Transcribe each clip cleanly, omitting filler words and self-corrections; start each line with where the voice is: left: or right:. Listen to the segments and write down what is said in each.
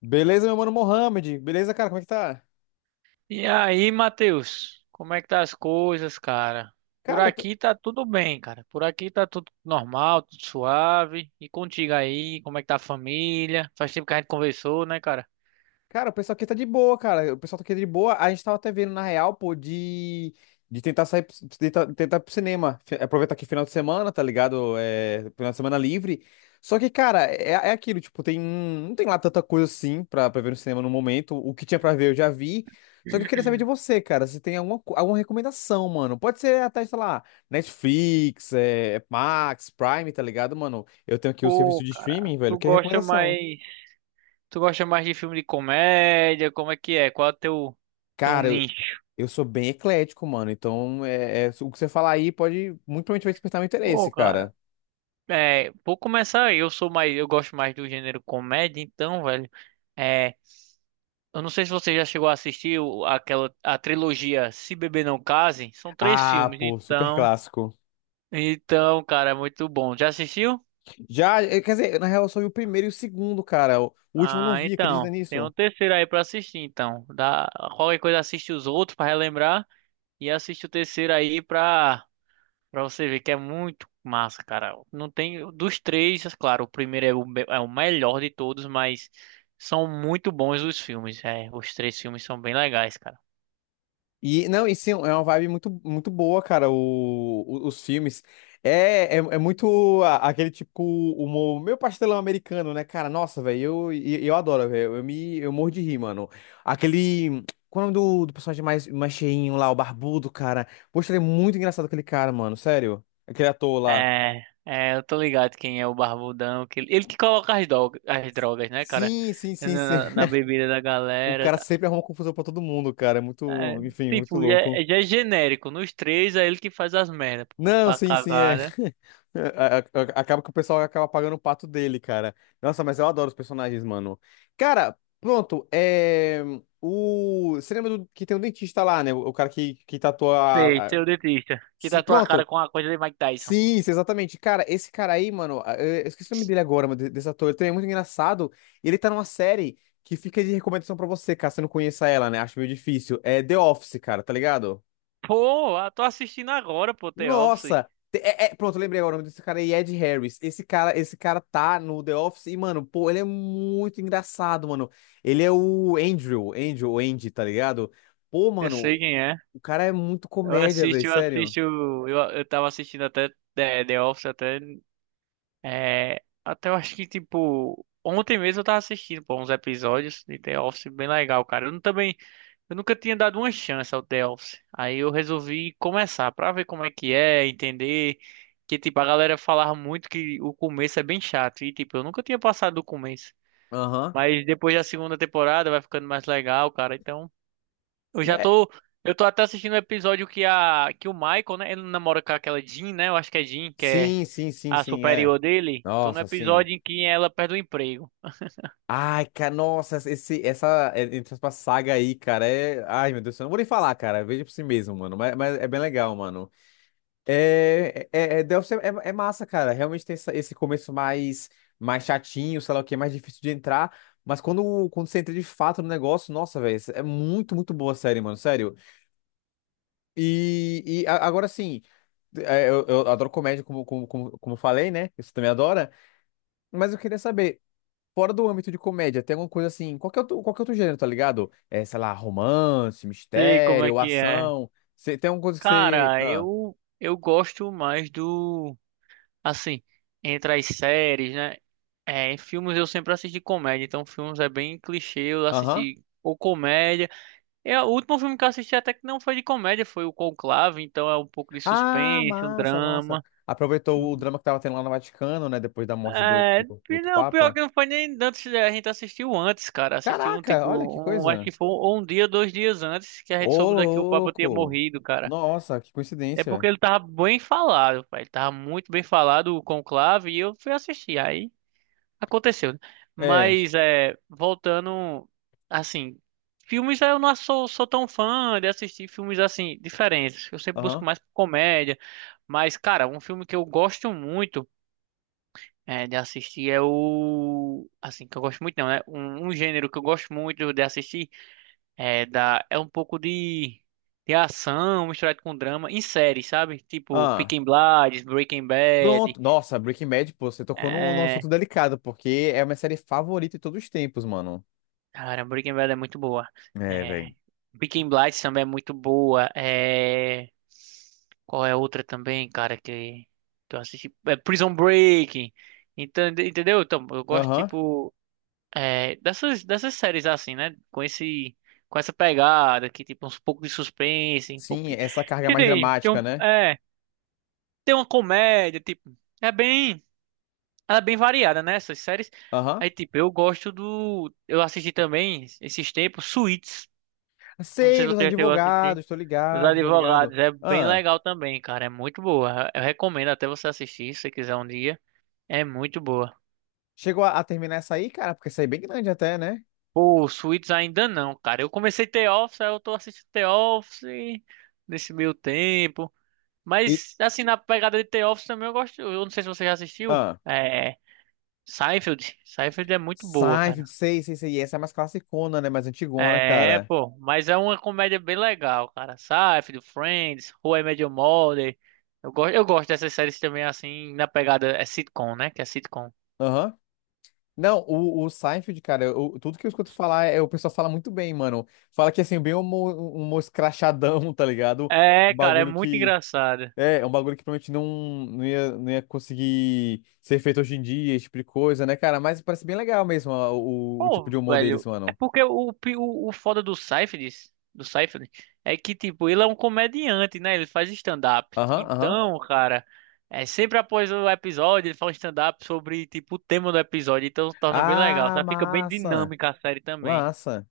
left: Beleza, meu mano Mohamed? Beleza, cara? Como é que tá?
right: E aí, Matheus, como é que tá as coisas, cara? Por
left: Cara, eu tô,
right: aqui tá tudo bem, cara. Por aqui tá tudo normal, tudo suave. E contigo aí, como é que tá a família? Faz tempo que a gente conversou, né, cara?
left: cara, o pessoal aqui tá de boa, cara. O pessoal tá aqui de boa. A gente tava até vendo, na real, pô, de tentar sair, de tentar ir pro cinema. Aproveitar que é final de semana, tá ligado? É, final de semana livre. Só que, cara, é aquilo, tipo, não tem lá tanta coisa assim pra ver no cinema no momento. O que tinha pra ver eu já vi. Só que eu queria saber de você, cara, se tem alguma recomendação, mano. Pode ser até, sei lá, Netflix, é, Max, Prime, tá ligado, mano? Eu tenho aqui o serviço
right: Pô,
left: de
right: cara,
left: streaming, velho. Que recomendação?
right: tu gosta mais de filme de comédia? Como é que é? Qual é o teu
left: Cara,
right: nicho?
left: eu sou bem eclético, mano. Então, o que você falar aí pode muito provavelmente vai despertar meu interesse,
right: Pô, cara,
left: cara.
right: vou começar aí. Eu gosto mais do gênero comédia, então, velho. É, Eu não sei se você já chegou a aquela a trilogia Se Beber Não Case. São três
left: Ah,
right: filmes,
left: pô, super
right: então.
left: clássico.
right: Então, cara, é muito bom. Já assistiu?
left: Já, quer dizer, na real, eu só vi o primeiro e o segundo, cara. O último eu não
right: Ah,
left: vi, acredita
right: então. Tem
left: nisso?
right: um terceiro aí pra assistir, então. Qualquer coisa assiste os outros pra relembrar e assiste o terceiro aí pra você ver que é muito massa, cara. Não tem dos três, é claro, o primeiro é é o melhor de todos, mas são muito bons os filmes. É, os três filmes são bem legais, cara.
left: E, não, e sim, é uma vibe muito, muito boa, cara, os filmes. É muito aquele tipo humor, meio pastelão americano, né, cara? Nossa, velho, eu adoro, velho. Eu morro de rir, mano. Aquele. Qual é o nome do personagem mais cheinho lá, o barbudo, cara? Poxa, ele é muito engraçado, aquele cara, mano, sério. Aquele ator lá.
right: Eu tô ligado quem é o Barbudão. Que, ele que coloca as drogas, né, cara?
left: Sim, sim,
right: Na,
left: sim, sim.
right: na na bebida da
left: O
right: galera.
left: cara
right: Tá?
left: sempre arruma confusão pra todo mundo, cara. É
right: É,
left: muito, enfim, muito
right: tipo,
left: louco.
right: já é genérico. Nos três é ele que faz as merdas, pô.
left: Não,
right: Pra
left: sim, sim, é.
right: cagada.
left: Acaba que o pessoal acaba pagando o pato dele, cara. Nossa, mas eu adoro os personagens, mano. Cara, pronto, é. Você lembra que tem um dentista lá, né? O cara que tatua.
right: Sei, seu dentista. Que
left: Se...
right: tá tua cara
left: Pronto.
right: com a coisa de Mike Tyson.
left: Sim, sim, exatamente. Cara, esse cara aí, mano, eu esqueci o nome dele agora, mas desse ator, ele também é muito engraçado. E ele tá numa série que fica de recomendação pra você, caso você não conheça ela, né? Acho meio difícil. É The Office, cara, tá ligado?
right: Pô, eu tô assistindo agora, pô, The Office.
left: Nossa! Pronto, lembrei agora o nome desse cara é Ed Harris. Esse cara tá no The Office e, mano, pô, ele é muito engraçado, mano. Ele é o Andrew, Andrew, Andy, tá ligado? Pô,
right: Eu sei
left: mano,
right: quem é.
left: o cara é muito
right: Eu
left: comédia, velho,
right: assisto, eu
left: sério.
right: assisto. Eu tava assistindo até The Office até. É, até eu acho que, tipo, ontem mesmo eu tava assistindo, pô, uns episódios de The Office bem legal, cara. Eu não- também, eu nunca tinha dado uma chance ao The Office. Aí eu resolvi começar pra ver como é que é, entender que, tipo, a galera falava muito que o começo é bem chato. E, tipo, eu nunca tinha passado do começo.
left: Aham.
right: Mas depois da segunda temporada vai ficando mais legal, cara. Então, eu já
left: É,
right: tô, eu tô até assistindo o episódio que o Michael, né, ele namora com aquela Jean, né? Eu acho que é Jean, que é
left: sim, sim, sim,
right: a
left: sim, é.
right: superior dele, tô no
left: Nossa, sim.
right: episódio em que ela perde o emprego.
left: Ai, cara, nossa, esse, essa, é, entre aspas, saga aí, cara, é. Ai, meu Deus, eu não vou nem falar, cara. Veja por si mesmo, mano. Mas é bem legal, mano. The Office é massa, cara. Realmente tem esse começo mais chatinho, sei lá o que, mais difícil de entrar. Mas quando você entra de fato no negócio, nossa, velho, é muito, muito boa a série, mano, sério. E agora sim, é, eu adoro comédia, como eu falei, né? Você também adora. Mas eu queria saber, fora do âmbito de comédia, tem alguma coisa assim, qualquer outro gênero, tá ligado? É, sei lá, romance,
right: Sei como é
left: mistério,
right: que é.
left: ação. Você, tem alguma coisa que você.
right: Cara,
left: Ah,
right: eu gosto mais do assim, entre as séries, né? É, em filmes eu sempre assisti comédia, então filmes é bem clichê, eu
left: aham.
right: assisti ou comédia. É, o último filme que eu assisti até que não foi de comédia, foi o Conclave, então é um pouco de
left: Ah,
right: suspense, um
left: massa, massa.
right: drama.
left: Aproveitou o drama que tava tendo lá no Vaticano, né? Depois da morte do,
right: É,
left: do, do outro
right: pior
left: Papa.
right: que não foi nem antes, a gente assistiu antes, cara. Assistiu
left: Caraca, olha que
right: acho que
left: coisa.
right: foi um dia, dois dias antes que a gente
left: Ô,
right: soube daqui o Papa tinha
left: louco.
right: morrido, cara.
left: Nossa, que
right: É porque
left: coincidência.
right: ele tava bem falado, pai. Ele tava muito bem falado o conclave e eu fui assistir. Aí aconteceu, né?
left: É,
right: Mas é, voltando, assim, filmes eu não sou, sou tão fã de assistir filmes assim, diferentes. Eu sempre busco
left: aham.
right: mais comédia. Mas, cara, um filme que eu gosto muito é, de assistir é o. Assim, que eu gosto muito, não, né? Um gênero que eu gosto muito de assistir é um pouco de ação misturado com drama em série, sabe? Tipo
left: Ah,
right: Peaky Blinders, Breaking Bad.
left: pronto. Nossa, Breaking Bad, pô, você tocou num assunto
right: É...
left: delicado, porque é uma série favorita de todos os tempos, mano.
right: Cara, Breaking Bad é muito boa.
left: É,
right: É...
left: velho.
right: Peaky Blinders também é muito boa. É... Qual é a outra também, cara, que eu assisti? É Prison Break. Entendeu? Então, eu gosto,
left: Aham.
right: tipo. É, dessas séries assim, né? Com essa pegada que tipo uns pouco de suspense, um pouco
left: Sim,
right: de-
left: essa carga
right: que
left: mais
right: tem, tem um,
left: dramática, né?
right: é, tem uma comédia, tipo, ela é bem variada, né? Essas séries.
left: Aham.
right: Aí tipo, eu assisti também esses tempos Suits. Não sei
left: Sei,
right: se
left: dos
right: você já chegou a assistir.
left: advogados, tô
right: Os
left: ligado, tô ligado.
right: Advogados é bem
left: Ah,
right: legal também, cara. É muito boa. Eu recomendo até você assistir se você quiser um dia. É muito boa.
left: chegou a terminar essa aí, cara, porque essa aí é bem grande até, né?
right: Pô, Suits ainda não, cara. Eu comecei The Office, aí eu tô assistindo The Office nesse meio tempo.
left: E,
right: Mas, assim, na pegada de The Office também eu gosto. Eu não sei se você já assistiu.
left: ah,
right: É. Seinfeld. Seinfeld é muito boa,
left: Seinfeld,
right: cara.
left: sei, sei, sei. E essa é mais classicona, né? Mais antigona,
right: É,
left: cara.
right: pô. Mas é uma comédia bem legal, cara. Seinfeld, Friends, How I Met Your Mother. Eu gosto dessas séries também, assim, na pegada. É sitcom, né? Que é sitcom.
left: Aham. Não, o Seinfeld, cara, tudo que eu escuto falar, é, o pessoal fala muito bem, mano. Fala que, assim, bem um humor escrachadão, tá ligado? Um
right: É, cara, é
left: bagulho
right: muito
left: que...
right: engraçado.
left: É um bagulho que provavelmente não, não ia conseguir ser feito hoje em dia, esse tipo de coisa, né, cara? Mas parece bem legal mesmo ó, o tipo
right: Pô,
left: de humor deles,
right: velho, é
left: mano.
right: porque o foda do Seyfried, é que, tipo, ele é um comediante, né? Ele faz stand-up.
left: Aham, aham.
right: Então, cara, é sempre após o episódio, ele faz um stand-up sobre, tipo, o tema do episódio. Então, torna bem legal.
left: Ah,
right: Tá? Fica bem
left: massa.
right: dinâmica a série também.
left: Massa.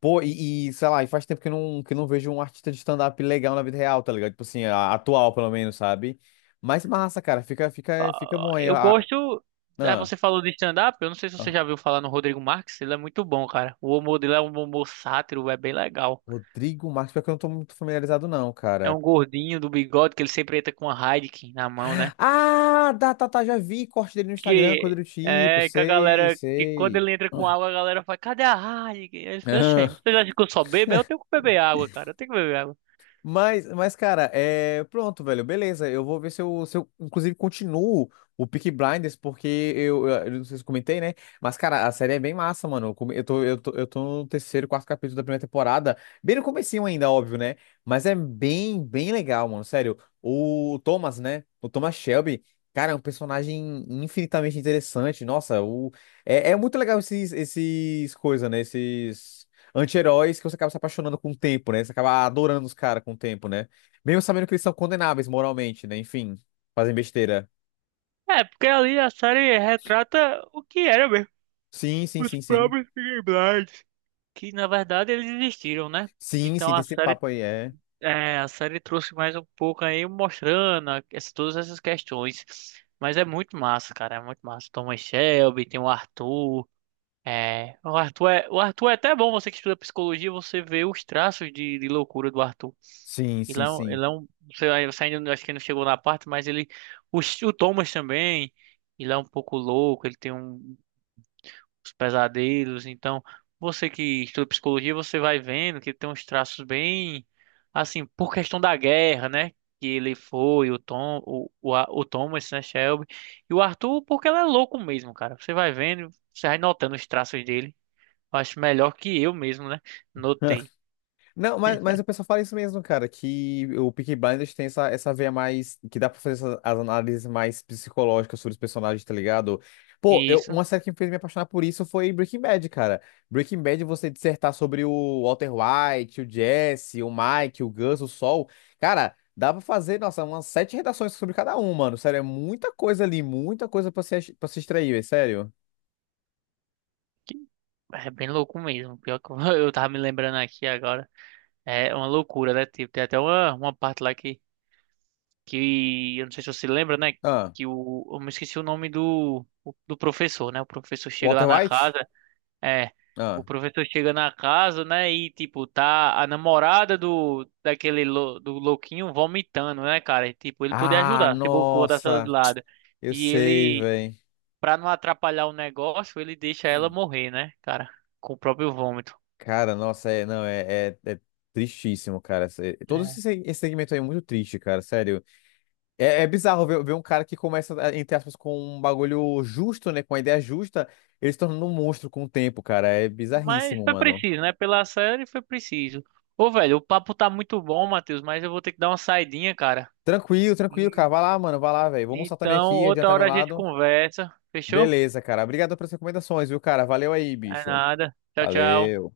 left: Pô, sei lá, e faz tempo que eu não vejo um artista de stand-up legal na vida real, tá ligado? Tipo assim, atual, pelo menos, sabe? Mas massa, cara, fica bom aí.
right: Eu
left: Ah,
right: gosto. Ah,
left: ah,
right: você falou de stand-up, eu não sei se você
left: ah,
right: já viu falar no Rodrigo Marques, ele é muito bom, cara. O humor dele é um humor sátiro, é bem legal.
left: Rodrigo Marques, pior que eu não tô muito familiarizado, não,
right: É
left: cara.
right: um gordinho do bigode que ele sempre entra com a Heineken na mão, né?
left: Ah, tá, tá, tá, já vi corte dele no Instagram, coisa do
right: Que
left: tipo,
right: é que a
left: sei,
right: galera que quando
left: sei.
right: ele entra com água, a galera fala, cadê a Heineken? Aí eu falei, "Oxê, vocês acham que eu só bebo? Eu tenho que beber água, cara. Eu tenho que beber água.
left: Mas, cara, é. Pronto, velho, beleza. Eu vou ver se eu inclusive, continuo o Peaky Blinders, porque eu não sei se eu comentei, né? Mas, cara, a série é bem massa, mano. Eu, come- eu tô, eu tô, eu tô no terceiro, quarto capítulo da primeira temporada. Bem no comecinho ainda, óbvio, né? Mas é bem legal, mano. Sério. O Thomas, né? O Thomas Shelby, cara, é um personagem infinitamente interessante. Nossa, é muito legal esses, esses coisas, né? Esses anti-heróis que você acaba se apaixonando com o tempo, né? Você acaba adorando os caras com o tempo, né? Mesmo sabendo que eles são condenáveis moralmente, né? Enfim, fazem besteira.
right: É, porque ali a série retrata o que era mesmo.
left: Sim, sim,
right: Os
left: sim, sim.
right: próprios Peaky Blinders. Que na verdade eles existiram, né?
left: Sim,
right: Então
left: sim, tem
right: a
left: esse
right: série,
left: papo aí, é.
right: é, a série trouxe mais um pouco aí mostrando todas essas questões. Mas é muito massa, cara. É muito massa. Thomas Shelby, tem o Arthur. É, o Arthur é até bom, você que estuda psicologia, você vê os traços de loucura do Arthur.
left: Sim, sim, sim.
right: Ele é um, você ainda não- acho que não chegou na parte, mas ele, o, o Thomas também, ele é um pouco louco, ele tem uns pesadelos, então você que estuda psicologia, você vai vendo que ele tem uns traços bem, assim, por questão da guerra, né? Que ele foi, o Tom, o Thomas, né, Shelby, e o Arthur, porque ele é louco mesmo, cara. Você vai vendo, você vai notando os traços dele. Acho melhor que eu mesmo, né? Notei.
left: Não, mas o pessoal fala isso mesmo, cara, que o Peaky Blinders tem essa, essa veia mais, que dá pra fazer essas, as análises mais psicológicas sobre os personagens, tá ligado? Pô,
right: E isso
left: uma série que me fez me apaixonar por isso foi Breaking Bad, cara. Breaking Bad, você dissertar sobre o Walter White, o Jesse, o Mike, o Gus, o Sol, cara, dá pra fazer, nossa, umas sete redações sobre cada um, mano, sério, é muita coisa ali, muita coisa pra se extrair, velho, sério.
right: que é bem louco mesmo. Pior que eu eu tava me lembrando aqui agora. É uma loucura, né? Tipo, tem até uma parte lá que eu não sei se você lembra, né?
left: Ah,
right: Que o, eu me esqueci o nome do professor, né? O professor chega
left: Walter
right: lá na
left: White?
right: casa. É. O
left: Ah,
right: professor chega na casa, né? E tipo, tá a namorada do do louquinho vomitando, né, cara? E, tipo, ele podia ajudar, se bocou da sala de
left: nossa,
right: lado.
left: eu
right: E
left: sei,
right: ele
left: velho.
right: Pra não atrapalhar o negócio, ele deixa ela morrer, né, cara? Com o próprio vômito.
left: Cara, nossa, é, não, é tristíssimo, cara. Todo esse
right: É.
left: esse segmento aí é muito triste, cara, sério. É bizarro ver um cara que começa, entre aspas, com um bagulho justo, né, com uma ideia justa, ele se tornando um monstro com o tempo, cara. É
right: Mas
left: bizarríssimo,
right: foi
left: mano.
right: preciso, né? Pela série foi preciso. Ô, velho, o papo tá muito bom, Matheus, mas eu vou ter que dar uma saidinha, cara.
left: Tranquilo, tranquilo,
right: E-
left: cara. Vai lá, mano, vai lá, velho. Vou almoçar também
right: Então,
left: aqui,
right: outra
left: adiantar meu
right: hora a gente
left: lado.
right: conversa. Fechou?
left: Beleza, cara. Obrigado pelas recomendações, viu, cara? Valeu aí,
right: É
left: bicho.
right: nada. Tchau, tchau.
left: Valeu.